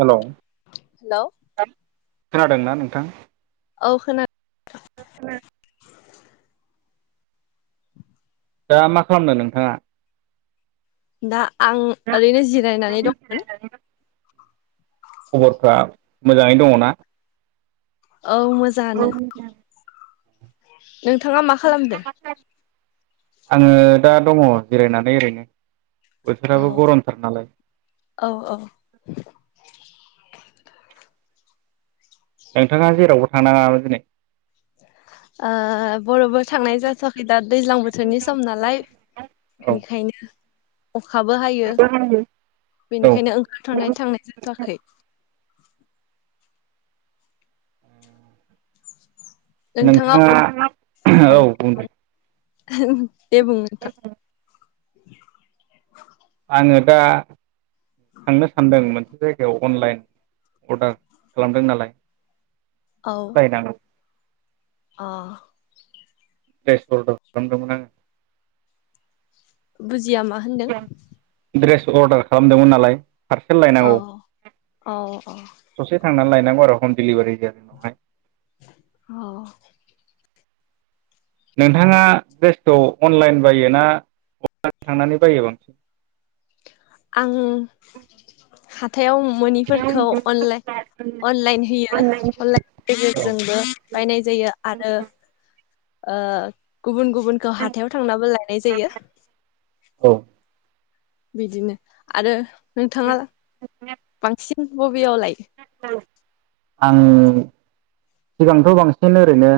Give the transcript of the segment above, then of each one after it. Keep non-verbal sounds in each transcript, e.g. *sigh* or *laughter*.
Hello hello खोनादों ना नोंथां? औ खोनाद दा मा खालामनो नोंथाङा? दा आं ओरैनो जिरायनानै दंमोन। खबरफ्रा मोजाङै दङना? औ मोजांङानो। नोंथाङा मा खालामदो? आंङो दा दंङ जिरायनानै ओरैनो औ बोथोराबो गरमथार नालाय औ औ ओ नोंथाङा जेरावबो थांनाङामोन दिनै ओ बरावबो थांनाय जाथवाखै दा दैज्लां बोथोरनि सम नालाय औ बेनिखायनो अखाबो हायो औ बेनिखायनो ओंखारथनाय थांनाय जाथवाखै नोंथाङा औ बुंदों *unintelligible* दे बुं नोंथां *unintelligible* आङो दा थांनो सानदों मोनसे जायगायाव अनलाइन अर्डार खालामदों नालाय बेखौ लायनांगौ अह *unintelligible* बुजिया मा होनदों द्रेस अर्डार खालामदोंमोन नालाय पार्सेल औ लायनांगौ औ औ ससे थांनानै लायांगौ आरो हम डिलिभारि जागोनावहाय औ नोंथाङा द्रेसखौ अनलाइन बायो ना बहाबा थांनानै बायो बांसिन आं हाथायाव मोनिफोरखौ अनलाइ अनलाइन होयो अनलाइननि औ गेजेरजोंबो बायनाय जायो आरो ओ गुबुन गुबुनखौ हाथायाव थांनाबो लानाय जायो औ बिदिनो आरो नोंथाङा बांसिन *unintelligible* बेयावलाय आं सिगांथ बांसिन ओरैनो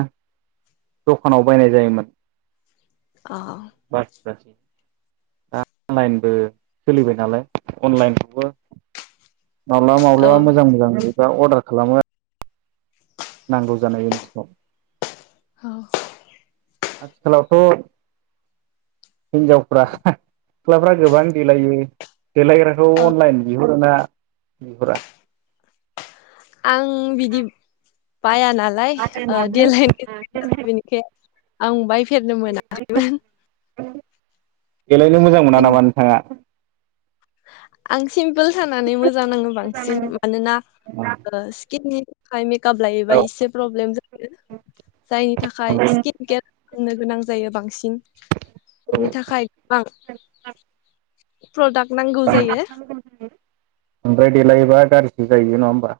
दखानाव बायनाय जायोमोन अ बायनाय जायोमोन दा अनलायेनबो सोलिबाय नालाय अनलायेनखौबो माब्लाबा औ माब्लाबा मोजां मोजां नुयो दा अर्दार खालामो आरो नांगौ जानाय *unintelligible* औ आथिखालावथ हिनजावफ्रा सिख्लाफ्रा गोबां देलायो देलायग्राखौ औ अनलाइन बियो *unintelligible* आं बिदि बायानालाय ओ देलायनो बेनिखाय आं बाय फेरनो मोनाखैमोन देलायनो मोजां मोना नामा नोंथाङा? आं सिमपोल थानानै मोजां नाङो बांसिन मानोना ओ स्किननि *unintelligible* गाबलायोबा औ एसे प्रब्लेम जायो जायनि थाखाय स्किन केयार खालामनो गोनां जायो बांसिन औ बेनि थाखाय गोबां *unintelligible* नांगौ *unintelligible* जायो ओमफ्राय देलायोबा गा जि जायो नङा होमबा?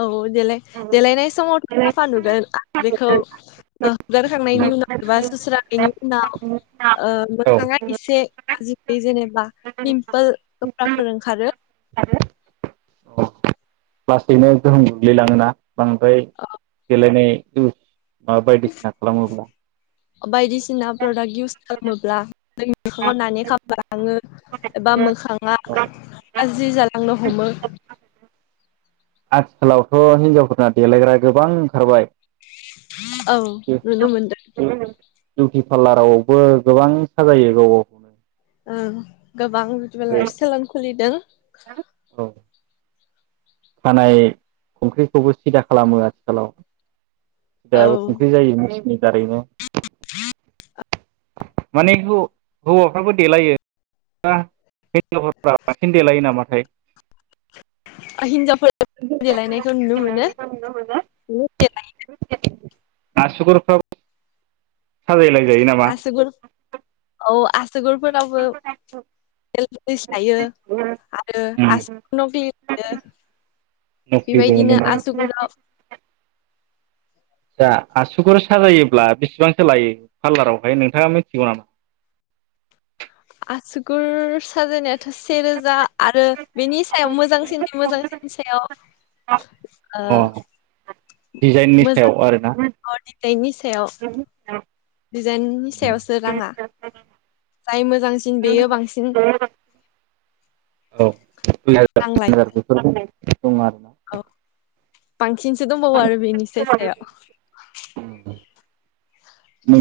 औ औ देलाय-देलायनाय समावथ' साफा नुगोन आरो बेखौ औ हुगारखांनायनि उनाव एबा सुस्रांनायनि उनाव ओ मोखाङा एसे बे जोंनो पिम्पोल दफ्रा फोर ओंखारो *unintelligible* बांद्राय देलायनाय *unintelligible* मा बायदिसिना खालामोब्ला अ बायदिस सिना प्रदाक इउस खालामोब्ला जोंनि मोखाङाव नानेखा बाङो एबा मोखाङा गाज्रि जाला लांनो हमो आथिखालावथ' हिनजावफोरना देलायग्रा गोबां ओंखारबाय औ नुनो मोनदों बिउटि पार्लारावबो गोबां साजायो गावगाव ओं गोबां *unintelligible* *unintelligible* औ खानाय खंख्रिखौबो सिदा खालामो आथिखालाव औ *unintelligible* माने हौ-हौवाफ्राबो देलायो *unintelligible* बांसिन देलायो नामाथाय? ओ हिनजावफोर देलायनायखौ नुनो मोनो बिदिनो देलायो आसुगुरफ्राव साजाय लायजायो नामा? आसुगुर औ आसुगुरफोरावबो। निल पलिसलायो आरो आसुगुरफोरनाव *inaudible* नखलि बो‌ मोनो‌ ना *inaudible* जा आसुगुर साजायोब्ला बेसेबांसो लायो पार्लारावहाय नोंथाङा मिथिगौ नामा? आसुगुर साजाय नाया थ' सेे रोजा आरो बेनि सायाव मोजांसिननि मोजांसिननि सायाव। *inaudible* ओ दिडिजाइननि मोजां सायाव आरोना ओ औ। दिडिजाइननि सायावसो राङा जाय मोजांसिन बेयो बांसिन रां लायो। बेफोरखौ‌ खामनाय *inaudible* दं आरो ना? औ बांसिनसो दंबावो आरो बेनिसाय सायाव।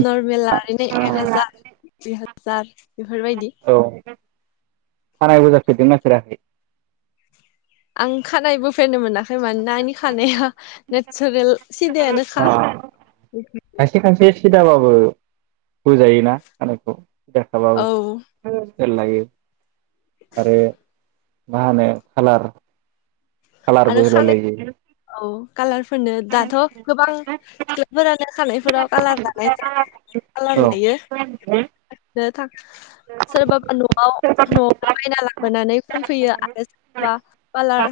नर्मेल ला यानो एक हाजार दुय हाजार। ज *inaudible* बेफोरबायदि। खानाय बोजा फेरदों ना फेराखै? आं खानाय बोफेरनो मोना खै मानोना आंनि खानाया नेचारेल सिदायानोखा। खायसे खायसे सिदाबाबो बोजायोना खानायखौ। सिदा गानबाबो औ *inaudible* फोर लायो आरो मा होनो खालार। आरो खालारबो होलाय खानाय लायो। औ कालारफोरनो दाथ' गोबां सिख्लाफोरानो खानायफोराव कालार लानाय कालार औ लायो। थां सोरबाबा न'आव न'आवनो बायना लाबोनानै फोनफैयो आरो सोरबा पालार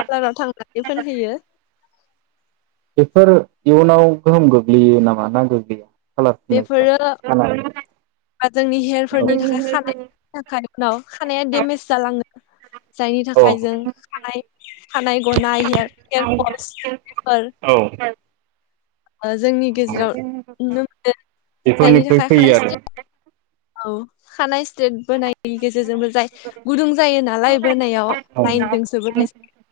पार्लाराव थांनानै फोनहैयो। बेफोर इयुनाव गोहोम गोग्लैयो नामा ना गोग्लै बेफोरो ओ जोंनि हेयारफोरनि थाखाय खानानै? खानायफोरनि थाखाय उनाव खानाया डेमेज जालाङो जायनि औ थाखाय जों खानाय खानाय गनाय हेयार हेयार फलस फोर। औ ओ जोंनि गेजेराव नुनो मोनदों जायनि बेफोरनिफ्राय थाखाय फैयो खानाय आरो सिथ्रि *inaudible* औ खानाय स्ट्रेट बोनाय नि गेजेरजोंबो जाय गुदुं जायो नालाय बोनायाव लाइनजोंसो बोनाय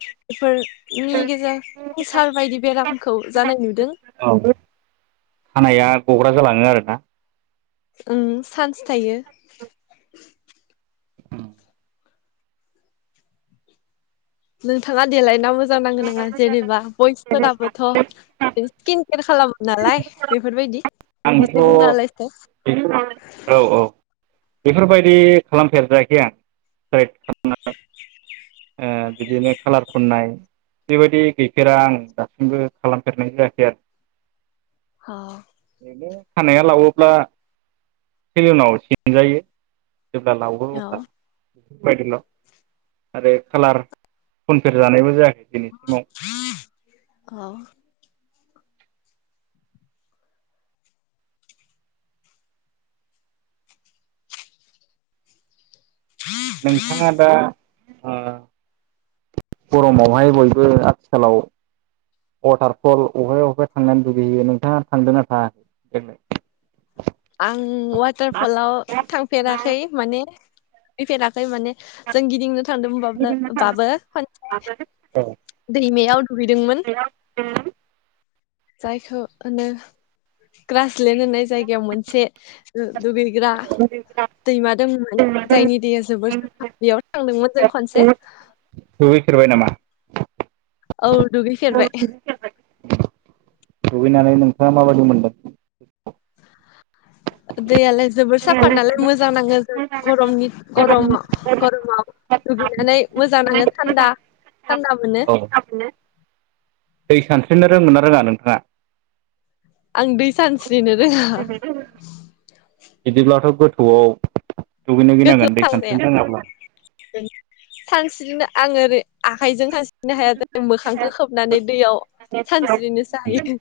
बेफोरनि गेजेर केन्सार बायदि बेरामखौ जानाय नुदों। औ खानाया गग्रा जालाङो आरोना ओं चान्स थायो उम नोंथांङा देलायना मो जां नांङो नाङा जेनेबा बयसफोराबोथ स्किन केयार खालामो नालाय बेफोरबायदि आंथ एसे बुंना होलायसाय बेफोर औ औ बेफोरबायदि खालामफेर जायाखै आं साइ ओ बिदिनो खालार फुननाय बेबायदि गैफेरा आं दासिमबो खालामफेरनाय जायाखै आरो औ *unintelligible* खानाया लावोब्ला सेलुनाव सिनजायो जेब्ला लावो औ अब्ला बायदिल आरो कालार फनफेर जानायबो जाया *unintelligible* औ नोंथांङा दा गरमावहाय बयबो आथिखालाव वाटारफल अहायबा अहायबा थांनानै लुगैहैयो नोंथांङा थांदोंना थांङाखै आं वाटारफलाव थांफेराखै माने सै फेराखै माने जों गिदिंनो थांदोंमोनबाब्लो बाबो खोनसे औ दैमायाव दुगैदोंमोन जायखौनो ग्रासलेण्ड होननाय जायगायाव मोन से दुगैग्रा दैमा दंमोन जायनि दैया जोबोर साफा बेयाव थांदोंमोन जों खनसे दुगैफेरबाय नामा औ दुगै फेरबाय दुगैनानै नोंथांङा माबायदि मोनदों दैयालाय जोबोर साफा नालाय मोजां नांङो जो गरमनि गरमा गरमाव दुगैनानै मोजां नांङो थान्दा थान्दा मोनो औ दै सानस्रिनो रोंगोना रोंङा नोंथांङा आं दै सानस्रिनो रोंङा बिदिब्लाथ गोथौआव दुगैनो गोथौ गिनांगोन दै थांनाया सानस्रिनो रोंङाब्ला स्रिनो आं ओरै आखाइजों सान स्रिनो हाया *unintelligible* मोखांखौ खोबनानै दैयाव सानस्रिनोसो हायो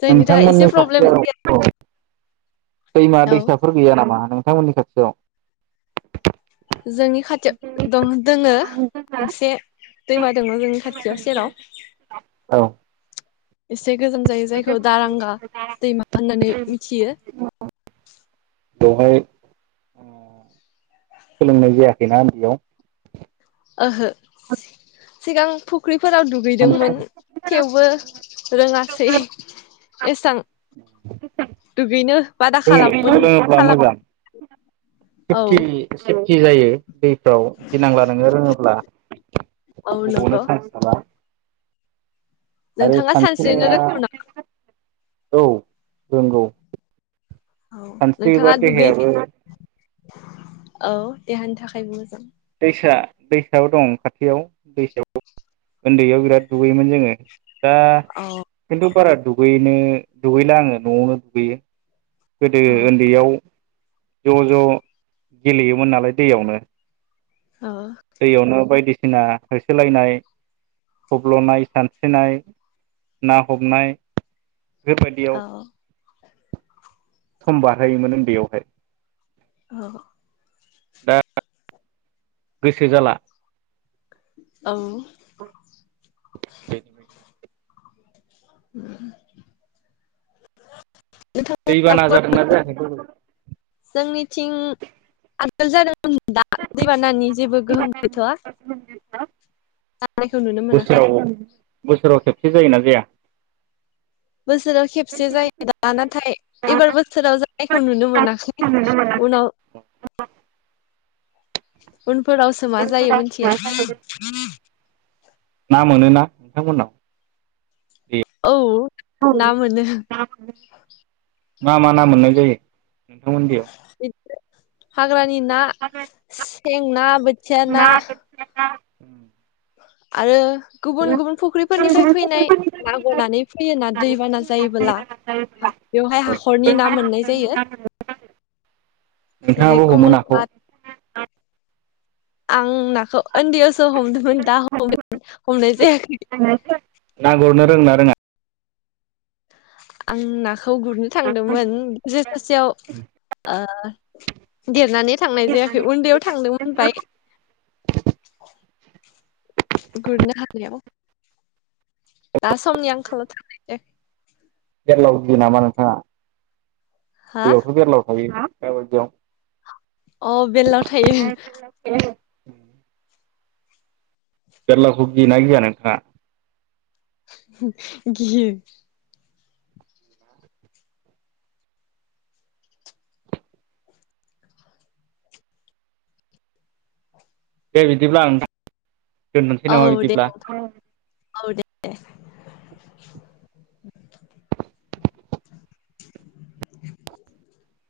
जायनि थाखाय नोंथांमोननि एसे प्रब्लेम *inaudible* दैमा औ दैसाफोर गैया नामा। थांमोननि खाथियाव। जोंनि खाथियाव दं दोङो गंसे दैमा दङ जोंनि खाथियाव सेराव। औ से गोजान जायो जायखौ दारांगा दैमा होननानै मिथियो। बेवहाय सोलोंनाय जायाखैना उन्दैयाव। ओहो। सिगां फुख्रि फोराव दुगैदोंमोन सानस्रिनो थेवबो रोङासै एसां। दुगैनो। बादा जों खालामोन सोलोङोब्ला खालाम मोजां औ *inaudible* जायो। दैफ्राव गिनांला नोङो रोङोब्ला औ नंगौ गबनो चान्स थाला। आरो नोंथाङा सानस्रिनो सानस्रिनाया। रोंगौ औ रोंगौ। नामा औ सानस्रियोबा नोंथाङा दुगै देहायाबो। औ देहानि थाखायबो मोजां। दैसा दैसायाव दं खाथियाव दैसायाव ओनदैयाव बिराद दुगैयोमोन जोङो। दा औ खिन्थु बारा दुगैनो दुगैला आङो न'आवनो दुगैयो। गोदो औ ओन्दैयाव। ज' ज' गेलेयोमोन नालाय दैयावनो। औ दैयावनो बायदिसि सिना होसोलायनाय थब्ल'नाय सानस्रिनाय ना हमनाय। बेबायदियाव। औ सम बारहोयोमोन ओन्दैयावहाय। औ। दा गोसो जाला। औ। *inaudible* दैबाना नोंथां जादोंना जायाखै। थिं आगोल जादों दा दैबानानि जेबो गोहोम गैथ'आ जानायखौ नुनो मोनाखै। बोसोराव बोसोराव खेबसे जायोना जाया बोसोराव खेबसे जायो दा नाथाय एबार बोसोराव जानायखौ नुनो मोनाखै उनाव *inaudible* उनफोरावसो मा जायो मोनथिया ना मोनोना नोंथांमोननाव? औ औ ना मोनो ना मोनो मा मा ना मोननाय जायो? नोंथां मोननियाव हाग्रानि ना सेें ना बोथिया ना उम आरो गुबुन गुबुन फुख्रिफोरनिफ्राय फैनाय ना गनानै फैयो ना दैबाना जायोबोला बेवहाय हाखरनि ना मोननाय जायो जेरै नोंथाङाबो हमो नाखौ कमलकात आं नाखौ उन्दैयावसो हम दा हम हमनाय जायाखै ना गुरनो रोङोना रोङा आं ना खौ गुरनो थांदोंमोन गेजेर ससेयाव ओ देरनानै थांनाय जायाखै उन्दैयाव थांदोंमोन ओमफाय गुरनो हानायाव दा समनि आंखालाव थांनाय जायाखै बेरलाव गियो नामा नोंथाङा? हा दैयावथ' बेरलाव थायो दाबायदियाव अ बेललाव थायो ओम बेरलावखौ गियोना गिया नोंथाङा *unintelligible* गियो दे बिदिब्ला नोंथां दोननोसै नामा बिदिब्ला ए *inaudible*